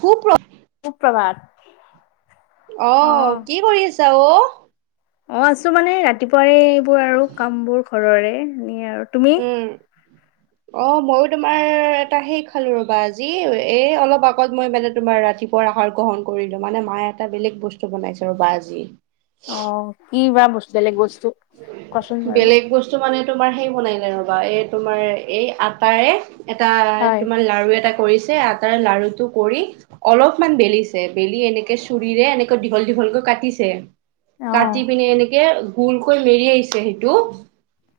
শুপ্ৰ- সুপ্ৰভাত। অ' কি কৰি আছা অ'? অ' আছোঁ মানে ৰাতিপুৱাৰে এইবোৰ আৰু কামবোৰ ঘৰৰে, এনে আৰু। তুমি? উম। অ' মইও তোমাৰ এটা সেই খালো ৰবা আজি, এ অলপ আগত মই মানে তোমাৰ ৰাতি পুৱাৰ আহাৰ গ্ৰহণ কৰিলোঁ, মানে মায়ে এটা বেলেগ বস্তু বনাইছে ৰ'বা আজি। কিবা বস্তু- বেলেগ বস্তু? কোৱাচোন বাৰু। বেলেগ বস্তু মানে তোমাৰ সেই বনাই নে ৰবা, এই তোমাৰ এই আটাৰে এটা হয়। তোমাৰ লাৰু এটা কৰিছে, আটাৰ লাৰুটো কৰি অলপমান বেলিছে। ‌বেলি এনেকে চুৰিৰে এনেকৈ দীঘল - দীঘলকৈ কাটিছে। অ', কাটিপিনে এনেকে গোল কৈ মেৰিয়াইছে সেইটো।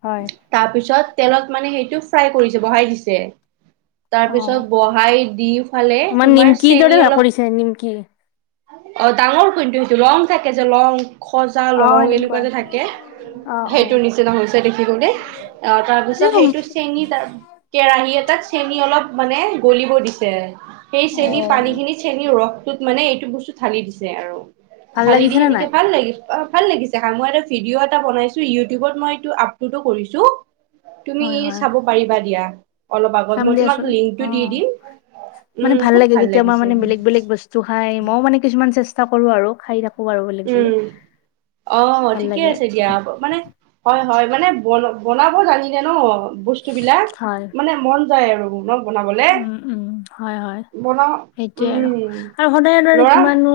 হয়। তাৰ পিছত তেলত মানে সেইটো ফ্ৰাই কৰিছে, বহাই দিছে। তাৰপিছত অ', বহাই দি ফালে আমাৰ তোমাৰ নিমকিৰ দৰে চেনী কৰিছে নিমকি। অলপ অ' ডাঙৰ কুইন্তু সেইটো, লং থাকে যে লং, খজা অ', লং এনে এনেকুৱা থাকে, অ', অ'। সেইটোৰ নিচিনা হৈছে দেখিবলে। অ' তাৰপিছত সেইটো চে চেনি তাৰ- কেৰাহি এটাত চেনি অলপ মানে গলিব দিছে। সেই অ', চেনীপানীখিনিত চেনীৰ ৰসটোত মানে এইটো বস্তু ঢালি দিছে আৰু। ভাল ঢালি দি লাগিছে নে সেনেকে নাই? ভাল লাগি- ভাল লাগিছ দেখাম, মই এটা ভিডিঅ এটা বনাইছো। ইউটিউবত মই ইটো আপলোডো কৰিছোঁ। তুমি হয়, হয়, চাব পাৰিবা দিয়া। অলপ আগত, চাম মই তোমাক দিয়াচোন। লিংকটো দি অ', দিম। উম, খুব ভাল লাগিছে। চোহাই মইও মানে কিছুমান চেষ্টা কৰোঁ আৰু, খাই থা উম। অ', ভাল ঠিকে লাগে। আছে দিয়া। মানে হয় - হয় মানে বন- বনাব জানিলে ন' বস্তুবিলাক হয়, মানে মন যায় আৰু ন' বনাবলে। উম, উম, হয় - হয়। বনাও সেইটোৱে আৰু। উম আৰু সদায় এইদৰে লৰা কিমাননো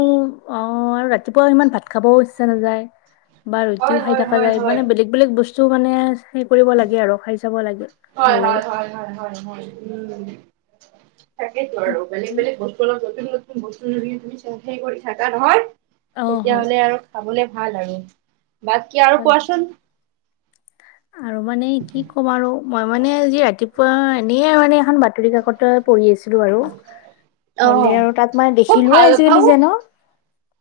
অ' আৰু ৰাতিপুৱা ইমান ভাত খাবও ইচ্ছা নাযায়। বা ৰুটিও হয় খাই হয় থকা হয় হয় যায়। হয় মানে বেলেগ বেলেগ বস্তু মানে হেৰি কৰিব লাগে আৰু খাই চাব লাগে ভাল হয় - লাগে হয় - হয় - হয় - হয় - হয়, উম। তাকেতো আৰু বেলেগ - বেলেগ বস্তু অলপ নতুন - নতুন বস্তু যদি তুমি সেই কৰি থাকা নহয়, অ হয় তেতিয়াহ'লে আৰু খাবলে ভাল আৰু। বাকী আৰু ভাল কোৱাচোন আৰু মানে কি ক'ম আৰু, মই মানে আজি ৰাতিপুৱা এনেই মানে এখন বাত বতৰি কাকতে পঢ়ি আছিলোঁ আৰু। হলে অ', আৰু তাত মানে খুব দেখিলোয়ে ভাল আজিকালি অভ্যাস যে ন'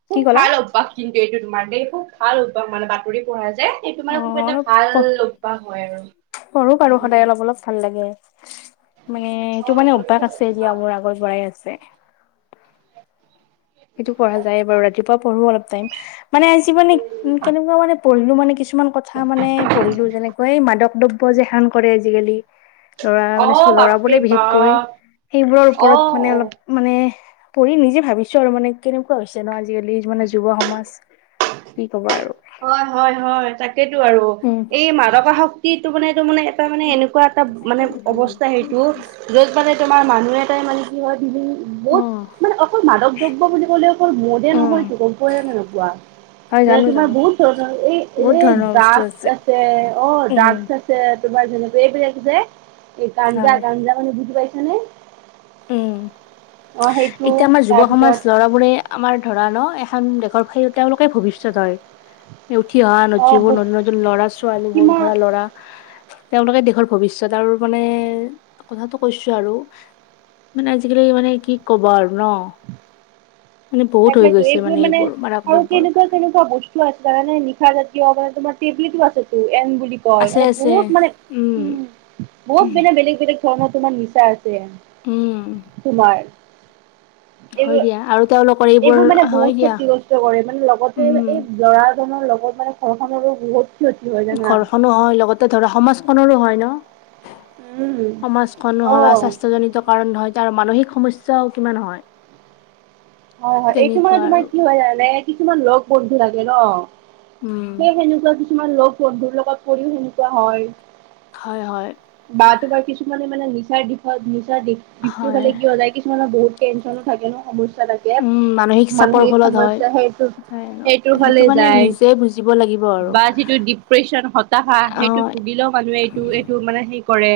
খুব কি কলা? ভাল অভ্যাস কিন্তু এইটো তোমাৰ দেই খুব ভাল উপহাৰ মানে বাতৰি পঢ়া যে। এইটো অ মানে খুব এটা অলপ ভাল পঢ়ো অভ্যাস হয় আৰু বাৰু সদায় হম, অলপ অলপ ভাল লাগে মানে এইটো মানে অভ্যাস আছে যি আগৰ- আগৰ পৰাই আছে। সেইটো পঢ়া যায় বাৰু ৰাতিপুৱা পঢ়ো অলপ টাইম। মানে আজি মানে কেনেকুৱা মানে পঢ়িলোঁ মানে কিছুমান কথা মানে পঢ়িলোঁ যেনেকৈ এই মাদক দৱ দ্ৰব্য যে সেৱন কৰে আজিকালি লৰা মানে অ', বাপৰে লৰাবোৰে বিশেষকৈ বাপ সেইবোৰৰ ওপৰত মানে অ', অলপ মানে পঢ়ি নিজে ভাবিছ ছো আৰু মানে কেনেকুৱা হৈছে ন' আজিকালি মানে যুৱ সমাজ কি কবা আৰু। অ, হয়-হয় তাকেইেটো আৰু উম এই মাদৱা শক্তিটো মানে এইটো মানে এটা মানে এনেকুৱা এটা মানে অৱস্থা সেইটো য'ত মানে তোমাৰ মানুহ এটাই মানে কি হয় মোদ অ', মানে অকল মাদক দ্ৰব্য বুলি ক'লে অকল মদে উম নহয়টো গম পোৱা নে নোপোৱা? হয় মানে তোমাৰ জানো-জানো। বহুত ধৰনৰ এই এ ড্ৰাগছ আছে, অ, উম ড্ৰাগছ ছে তোমাৰ যেনেকে এইবিলাক যে এই হয় গাঞ্জা- গাঞ্জা মানে বুজি পাইছা নে? উম, এতিয়া আমাৰ যুৱ তাৰপিছত সমাজ লৰা বোৰে আমাৰ ধৰা ন' এখন দেশৰ সেই তেওঁলোকে ভৱিষ্যত হয়। হে উঠি অহা যি অ নদীবোৰ বহু- নতন -নতুন ল'ৰা- ছোৱালীবোৰ কিমান ধৰা ল'ৰা তেওঁলোকে দেশৰ ভৱিষ্যত আৰু মানে কথাটো কৈছো আৰু মানে আজিকালি মানে কি ক'বা আৰু ন' মানে বহুত হৈ গৈছে মানে এইবোৰ মাদক দ্ৰব্যৰ। তেনেকুৱা বস্তু আছে মানে‌ তাৰে নিশা জাতীয় মানে তোমাৰ টেবলেটো আছে এন বুলি কয় আছে [unintelligible] আছে বহুত মানে উম বহুত মানে বেলেগ -বেলেগ ধৰণৰ তোমাৰ নিছা আছে। উম, তোমাৰ। হয় এইবোৰ দিয়া আৰুটো এইবোৰ মানে বহুত ক্ষতিগ্ৰস্ত কৰে মানে লগতে উম এই ল'ৰাজনৰ লগত মানে ঘৰখনৰো বহুত ক্ষতি হয় জানা। ঘৰখনো হয় লগতে ধৰা সমাজখনৰো হয় উম, ন'। সমাজখনো হয় বা অ', স্বাস্থ্যজনিত কাৰণ নহয় তাৰ মানসিক সমস্যাও কিমান হয়। হয়-হয় এইটো মানে তেনেকুৱা আৰু তোমাৰ কি হয় জানানে কিছুমান লগ বন্ধু লাগে ন'। উম সেই সেনেকুৱা কিছুমান লগ বন্ধুৰ লগত পৰিও সেনেকোৱা হয়। হয়-হয় বা তোমাৰ কিছুমানে মানে নিচাৰ দিশত নিচাৰ দি-দিশটোৰ হয় ফালে কিয় যায় কিছুমানৰ বহুত টেনচন থাকে ন, সমস্যা থাকে। উম চাপৰ মানসিক ফলত হয় সমস্যা সেইটো হয় আৰু -সেইটোৰ সেইটো ফালে মানে যায় নিজে বুজিব লাগিব আৰু বাট যিটো ডিপ্ৰেচন হতাশা অ সেইটো ভুগিলেও মানুহে এইটো -এইটো মানে হেই কৰে।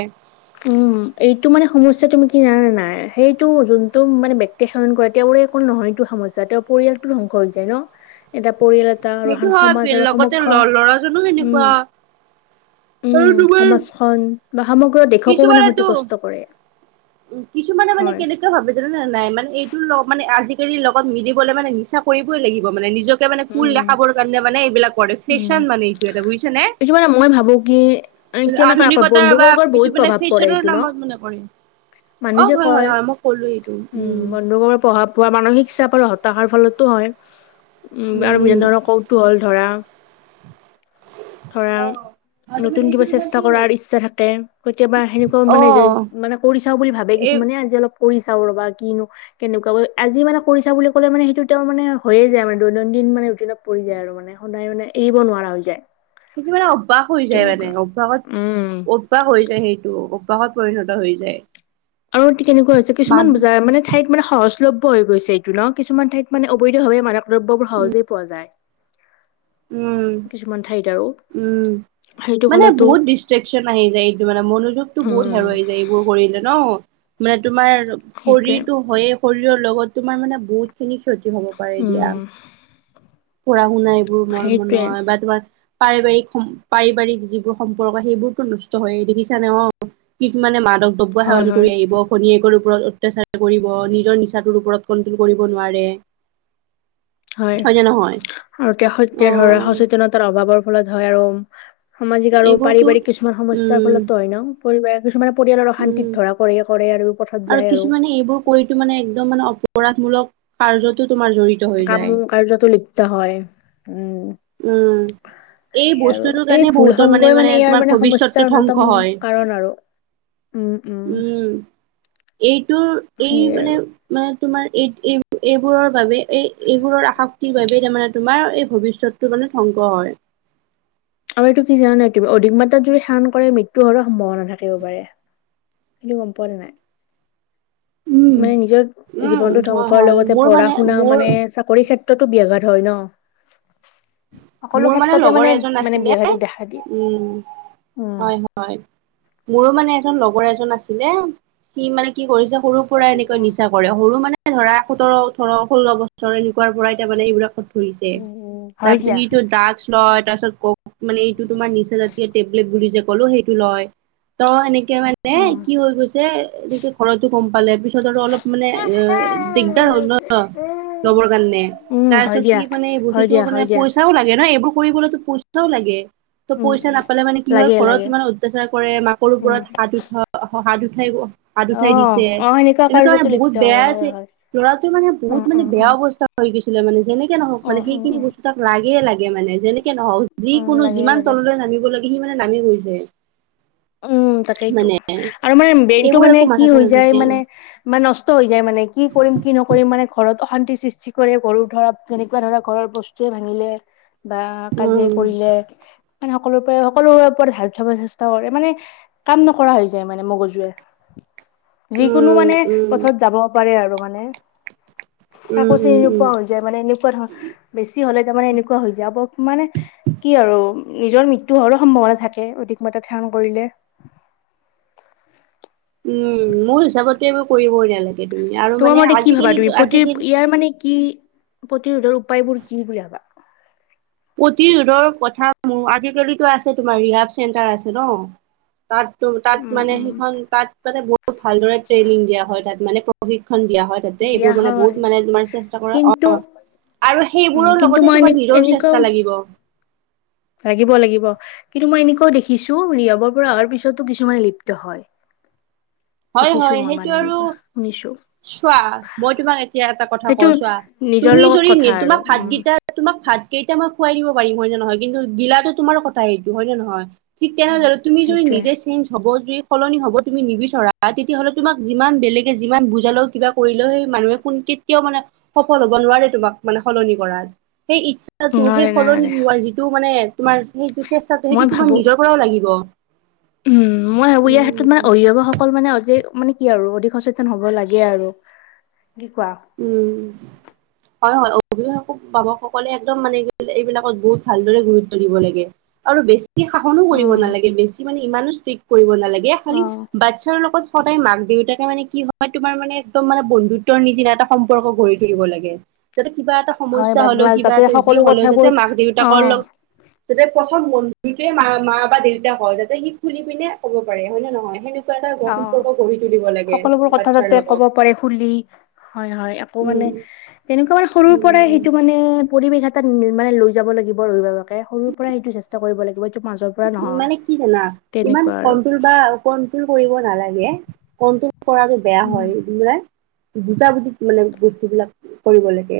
উম [inaudible] এইটো মানে সমস্যা তুমি কি জানা নে নাই সেইটো যোনটো মানে ব্যক্তি সেৱন কৰে তেওঁ তেওঁৰে একো নহয়টো এইটো সমস্যা। স্যা তেওঁৰ পৰিয়ালটো ধ্বংস হৈ যায় ন'এটা পৰিয়ালত তা আৰু সেইটো আখান হয় সমাজৰো লগতে সমক্ষ ল'ৰাজনো উম, সেনেকুৱা আৰু উম, তোমাৰ সমাজখন বা সমগ্ৰ দেশকো মানে কিছুমানেতো ক্ষতিগ্ৰস্ত কৰে। কিছুমানে মানে হয় কেনে কুৱা ভাবে জানে নে নাই মানে এইটো ল' মানে আজিকালিৰ লগত মিলিবলৈ মানে নিচা কৰিবই লাগিব মানে নিজক [unintelligible] মানে কুল উম দেখাবৰ কাৰণে মানে এইবিলাক কৰে উম ফেশ্বন মানে এইটো এটা বুজিছে নে? এইটো মানে মই ভাবো কি এ, [unintelligible] কেনেকুৱা কয় আধুনিকতা বা বন্ধুবৰ্গৰ বহুত এইটো মানে প্ৰভাৱ পৰে ফেশ্বনৰ এইটো ন নামত মানে কৰে। অ, মানুহ হয়-হয়-হয় মই ক'লো এইটো উম, মানুহৰ প্ৰভাৱ পোৱা মানসিক চাপ আৰু হতাশাৰ ফলতো হয়। উম, আৰু বিভিন্ন ধৰণৰ কৌতুহল ধৰা-ধৰা অ আৰু তোমাৰ নতুন এইটো কিবা তোমাৰ চেষ্টা কি হয় কৰাৰ ইচ্ছা থাকে কেতিয়াবা সেনেকোৱাও অ মানে যেই মানে কৰি চাও বুলি ভাবে এই কিছুমানে আজি অলপ কৰি চাও ৰ'বা কিনো কেনেকুৱা আজি মানে কৰি চাও বুলি ক'লে মানে সেইটো তেওঁ মানে হয়য়ে যায় মানে। দৈনন্দিন মানে ৰোটিনত পৰি যায় আৰু মানে সদায় মানে এৰিব নোৱাৰা হৈ যায়। সেতু মানে অভ্যাস হৈ যায় মানে তেনেকুৱা অভ্যাসত উম অভ্যাস হৈ যায় সেইটো অব্যাহত পৰিণত হৈ যায়। আৰু ইতি কেনেকুৱা হৈছে কিছুমান মানুহ যাৰ মানে ঠাইত মানে সহজলভ্য হৈ গৈছে এইটো ন' কিছুমান ঠাইত মানে অবৈধভাৱে মাদক দ্ৰব্যবোৰ সহজেই পোৱা যায়। কিছুমান ঠাইত আৰু উম-উম সেইটো মানে ফলতো বহুত ডিষ্ট্ৰেকচন আহি যায় এইটো মানে মনোযোগতো বহুত উম হেৰুৱাই যায় এইবোৰ। ভৰিলে ন'মানে তোমাৰ সেইটোৱে শৰীৰটো হয়ে শৰীৰৰ লগত তোমাৰ মানে বহুত খিনি হব পাৰে দিয়া উম পঢ়া-শুনা এইবোৰ মৰ সেইটোৱে মনোৱা বা তোমাৰ পাৰিবাৰিক সম পাৰিবাৰিক যিবোৰ সম্পৰ্ক সেইবোৰতো নষ্ট হয়ে দেখিছা নে অ, কিক মানে মাদক দ্ৰব্য হয় সেৱন হয় কৰি আহিব ভনীয়েকৰ ওপৰত অত্যাচাৰ কৰিব নিজৰ নিচাটোৰ ওপৰত কন্ট্ৰল কৰিব নোৱাৰে। হয় নে নহয় আৰু কে সত্যে অ ধৰা সচেতনতাৰ অভাৱৰ ফলত হয় আৰু সামাজিক আৰু এইবোৰতো পাৰিবাৰিক কিছুমান সমস্যাৰ উম ফলতো হয় ন' পৰিবাৰে কিছুমানে পৰিয়ালৰ উম অশান্তিত ধৰা পৰে কৰে আৰু পথত আৰু যায় কিছুমানে এইবোৰ কৰিতো মানে একদম মানে অপৰাধমূলক কাৰ্যতো তোমাৰ জড়ি কামো কাৰ্য্যতো লিপ্ত হয় উম, উম, এই সেয়ে আৰু বস্তুটোৰ এই কাৰণে ভুল বহুতৰ সংগই মানে ইয়াৰ তোমাৰ মানে ভৱিষ্যতটো সমস্যাৰ ধ্বংস উন্য়তম হয়। কাৰণ আৰু। উম- উম এইটোৰ এই সেইয়ে মানে আৰু। মানে তোমাৰ এই- এই -এইবোৰৰ বাবে এই এইবোৰৰ আসক্তিৰ বাবেই তাৰমানে তোমাৰ এই ভৱিষ্যত টো মানে ধ্বংস হয়। আৰু এইটো কি জানা নাই তমি অধিক মাত্ৰাত যদি সেৱণ কৰে মৃত্যু হোৱাৰো সম্ভাৱনা থাকিব পাৰে। তুমি গম পোৱা নে নাই? উম, মানে নিজৰ উম, জীৱনতো হয় ধ্বংস হয় লগতে মোৰ পঢ়া মানে - শুনাওঁ মোৰ মানে চাকৰি ক্ষেত ক্ষেত্ৰতো বিয়াঘাত হয় ন' মোৰ সকলো ক্ষেত্ৰতে লগৰ মানে এজন -মানে আছিলে বিয়াঘাতো দেখা দিয়ে। উম, উম। হয়-হয়। হয় মোৰো মানে এজন লগৰ এজন আছিলে সি মানে কি কৰিছে সৰু পৰাই এনেকৈ উম, নিচা কৰে সৰু মানে এ ধৰা সোতৰ, ওঠৰ, ষোল্ল বছৰ এনেকুৱাৰ পৰাই তাৰমানে এইবিলাকত ঘূহিছে উম, হয় তাৰপিছত দিয়া। সিটো ড্ৰাগছ লয় তাৰপিছত ক'ক মানে অ, নিচা জাতীয় টেবলেট বুলি যে ক'লো সেইটো লয় ত'এনেকে মান উম। [unintelligible] কি হৈ গৈছে এনেকে ঘৰটো গম পালে পিছত আৰু অলপ মানে এ দিগদাৰ হল ন' অ, ল'বৰ কাৰণে উম, তাৰ হয় পিছত সি দিয়া, মানে এই হয় বস্তুটো দিয়া, মানে হয় দিয়া। পইচা পইচাও লাগে না এইবোৰ কৰিবলৈতো পইচাও লাগে। ত' উম, পইচা উম, নাপালে মানে কি হয় লাগে ঘৰত লাগে। ইমান অত্যাচাৰ কৰে মাকৰ উম, ওপৰত হাত উঠা অ, হ-হাত উঠাইব। হাত উঠাই অ', দিছে অ', সেনেকুৱা এনেকুৱা মানে কাৰ্যতো বহুত লিপ্ত বেয়া হয়, হয়, আছে হয়। লৰাটোৰ মানে বহুত উম, মানে উম, বেয়া উম, অৱস্থা হৈ গৈছিলে মানে যেনেকে নহওক উম, মানে উম, সেইখিনি উম। বস্তু তাক লাগে- লাগে মানে যেনেকে নহওক যি উম কোনো লাগে লাগে এ নামিব লাগে সি মানে নামি বহি যায়। উম, তাকেইতো আৰু মানে ব্ৰেইনটো এইবোৰ মানে একো কি মাথাতে হৈ যায় নাথাকে মানে -মানে নচ ষ্ট হৈ যায় মানে কি কৰিম কি নকৰিম মানে ঘৰত অশান্তি সৃষ্টি কৰে গৰু ধৰপ যেনেকুৱা ধৰা ঘৰৰ বস্তুৱে ভাঙিলে বা কাজিয়া উম কৰিলে মানে সকলোৰে পৰা সকলোৰে ওপৰত হাত উঠাব চেষ্টা কৰে মানে কাম নকৰা হৈ যায় মানে মগজুৱে যিকোনো উম মানে উম উম পথত যাব পাৰে আৰু মানে কাকো উম চিনি উম উম নোপোৱা হৈ যায় মানে এনেকোৱা ধৰ বেছি হ'লে তাৰমানে এনেকোৱা হৈ যাব মানে কি আৰু নিজৰ মৃত্যু হোৱাৰো সম্ভাৱনা থাকে অধিক মাত্ৰাত সেৱন কৰিলে উম মোৰ হিচাপতে এইবোৰ কৰিবই নালাগে তুমি আৰু তোমাৰ মানে মতে কি ভাবা আজিকালি তুমি প্ৰতি আজিকালি ইয়াৰ মানে কি প্ৰতিৰোধৰ উপায়বোৰ কি বুলি ভাবা প্ৰতিৰোধৰ কথা মোৰ আজিকালিতো আছে তোমাৰ ৰিহাব চেণ্টাৰ আছে ন তাত তো তাত উম, মানে উম, সেইখন তাত মানে বহুত ভালদৰে ট্ৰেইনিং দিয়া হয় তাত মানে প্ৰশিক্ষণ দিয়া হয় তাতে দিয়া এইবোৰ মানে হয় বহুত মানে তোমাৰ চেষ্টা কৰে অ কিন্তু আৰু উম, সেইবোৰৰ কিন্তু লগতে মই তোমাৰ এনে নিজৰো এনেকুৱাও চেষ্টা লাগিব লাগিব লাগিব কিন্তু মই এনেকোৱাও দেখিছো, ৰিহেবৰ পৰা অহাৰ পিছতো কিছুমানে লিপ্ত হয় [inaudible] দেখিছো মই সেইটো মানে আৰু এনেকোৱা শুনিছো। চোৱা মই তোমাক এতিয়া এটা কথা সেইটো কও চোৱা নিজৰ তুমি লগত যদি নি কথা আৰু তোমাক উম, ভাতকেইটা তোমাক ভাত কেইটা মই খুৱাই দিব পাৰিম হয় নে নহয় কিন্তু গিলাতো তোমাৰ কথা সেইটো হয় নে নহয় ঠিক তেনেহলে উম, আৰু তুমি যদি সেইটোয়ে নিজে চেঞ্জ হব যদি সলনি হ'ব তুমি নিবিচৰা বা তেতিয়াহ'লে তোমাক যিমান বেলেগে যিমান বুজালেও কিবা কৰিলে সেই মানুহে কোন কেতিয়াও মানে সফল হ'ব নোৱাৰে তোমাক মানে সলনি কৰাত সেই ইচ্ছা টো সেই নোৱাৰে সলনি নোৱাৰে হোৱা যিটো মানে তোমাৰ সেইটো চেষ্টাটো সেইটো মই তোমাৰ ভাবো নিজৰ পৰাও লাগিব উম মই ভাবো ইয়াৰ উম ক্ষেত্ৰত মানে অভিভাৱক স কল মানে অধি মানে কি আৰু অধিক সচেতন হব লাগে আৰু কি কোৱা উম হয় হয় অভিভাৱক ভাৱকসকলে একদম মানে এই এইবিলাকত বহুত ভালদৰে গুৰুত্ব দিব লাগে আৰু বে ছি শাসনো কৰিব উম, নালাগে বেছি মানে ইমানো ষ্ট্ৰিক্ট কৰিব নালাগে খালি অ'। বাচ্ছা ৰ লগত সদায় মাক দেউতাকে মানে কি হয় তোমাৰ মানে একদম মানে বন্ধুত্বৰ নিচিনা এটা সম্পৰ্ক গঢ়ি তুলিব লাগে যাতে কিবা এটা হয় সমস্যা বা হ'লেও বা কিবা যাতে এটা যি সকলো হ'লেও যাতে কথাবোৰ মাক দেউতাকৰ অ', লগ যাতে প্ৰথম বন্ধুটোৱে মা, মা বা দেউতা হয় যাতে সি খুলি পিনে ক'ব পাৰে হয় নে নহয় সেনে অ' সকলোবোৰ কথা বাচ্ছাৰ যাতে লগত ক'ব পাৰে খুলি। হয় হয়, আকৌ মানে উম তেনেকোৱা মানে সৰুৰ পৰাই উম সেইটো মানে পৰিৱেশ এটাত মানে লৈ যাব লাগিব, সৰুৰ পৰাই সেইটো চেষ্টা কৰিব লাগিব এইটো মাজৰ পৰা উম, নহয় মানে কি জানা ইমান তেনেকুৱা আৰু কন্ট্ৰল বা কন্ট্ৰল কৰিব নালাগে, কন্ট্ৰল কৰাটো বেয়া উম, হয় বোলে বুজা বুজিত মানে বস্তুবিলাক কৰিব লাগে,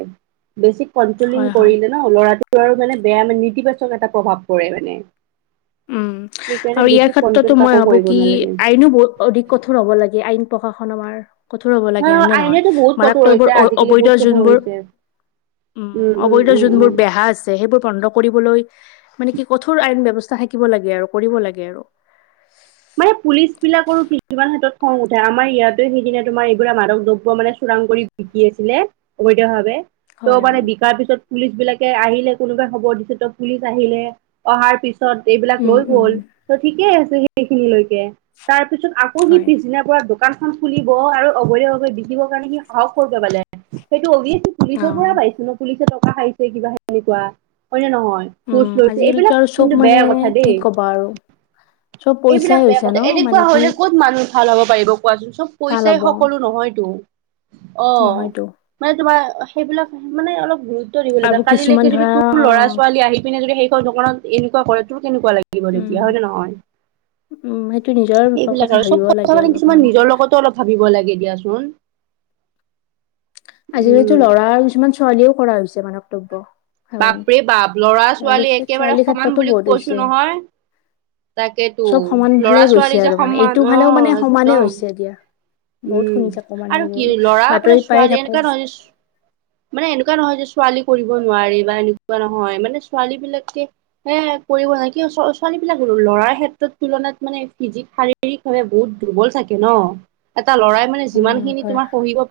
বেছি কন্ট্ৰলিং হয়, হয় কৰিলে ল'ৰাটো আৰু মানে বেয়া মানে নেতিবাচক এটা প্ৰভাৱ পৰে মানে। উম, সেইকাৰণে আৰু বেছি ইয়াৰ ক্ষেত্ৰতো কন্ট্ৰল মই কাকো ভাবো কৰিব কি নালাগে আইনো বহুত অধিক কঠোৰ হ'ব লাগে আইন প্ৰশাসন আমাৰ কঠোৰ হব অ লাগে আৰু নে নহয়, আইনেতো বহুত কঠোৰ মাৰাত্মবোৰ হৈছে অ আজিকালি অবৈধ বহুত কঠোৰ যোনবোৰ হৈছে উম, অবৈধ যোনবোৰ বেহা আছে সেইবোৰ বন্ধ কৰিবলৈ মানে কি কঠোৰ আইন ব্যৱস্থা থাকিব লাগে আৰু কৰিব লাগে আৰু। মানে পুলিচ বিলাকৰো কিছুমান ক্ষেত্ৰত খং উঠে আমাৰ ইয়াতে সেইদিনে তোমাৰ এইবিলাক মাদক দ্ৰব্য মানে চোৰাং কৰি বিক্ৰী আছিলে অবৈধ ভাৱে। ত' হয় মানে হয় বিকাৰ পিছত পুলিচ বিলাকে আহিলে কোনোবাই খবৰ দিছে ত' পুলিচ আহিলে অহাৰ পিছ ত এইবিলাক উম লৈ উম গল, ত' ঠিকে আছে সেইখিনিলৈকে তাৰ পিছত আকৌ সি হয় পিছদিনা পুৱা দোকানখন খুলিব আৰু অবৈধ ভাৱে বিকিবৰ কাৰণে সি সাহস ক'ৰ পালে সেইটো অভিয়েচ অ পুলিচৰ পৰা পাইছে ন, পুলিচে টকা খাইছে কিবা সেনেকোৱা হয় নে নহয়? উম ঘোচ লৈছে এইবিলাক কিন্তু বেয়া কথা দেই। বাৰু এইবিলাক বেয়া কথা এনেকুৱা মানে কি হলে ক'ত মানুহ ভাল হ'ব পাৰিব কোৱাচোন, চব ভাল পইচাই হ'ব সকলো নহয়তো অ। নহয়তো মানে তোমাৰ সেইবিলাক মানে অলপ গুৰুত ত দিব লাগে আৰু কিছুমান কালিলৈকে যদি ধৰা তোৰ অ ল'ৰা - ছোৱালী আহি পিনে যদি সেইখন দোকানত এনেকুৱা কৰে তোৰ কেনেকুৱা লা লাগিব তেতিয়া উম হয় নে নহয়? উম, সেইটো নিজৰ সেইবিলাক কথা আৰু ভাবিব চব কথা লাগে মানে অলপ কিছুমান নিজৰ লগতো অলপ ভাবিব লাগে দিয়াচোন। আজিকালিতো উম ল'ৰা কিছুমান ছোৱালীও কৰা হৈছে মানক্তব্য। বাপৰে বাপ! লৰা - ছোৱালী একেবাৰে ছোৱালীৰ সমান ক্ষেত্ৰতো বুলি বহুত কৈছো হৈছে নহয়। তাকেইেতো চব সমান ভালে ল'ৰা - গৈছে ছোৱালী যে আৰু মানে এইটো সন্মান ফালেও আহ মানে সমানে একদম। হৈছে দিয়া বহুত উম, শুনি থাকো মানে আৰু এইবোৰ কি ল'ৰাপোনাৰ বাতৰিত পায়ে ছোৱালী থাকো এনেকুৱা নহয় যে ছোঁ মানে এনেকুৱা নহয় যে ছোৱালী কৰিব নোৱাৰে বা, এনেকুৱা নহয় মানে ছোৱালীবিলাকে এ কৰিব নোৱাৰি কিয় ছোঁ ছোৱালীবিলাক হ লৰাৰ ক্ষেত্ৰত তুলনাত মানে ফিজিক শা ৰীৰিক ভাৱে বহুত দুৰ্বল থাকে ন, এটা লৰাই মানে উম যিমানখিনি হয়। তোমাৰ শৰীৰত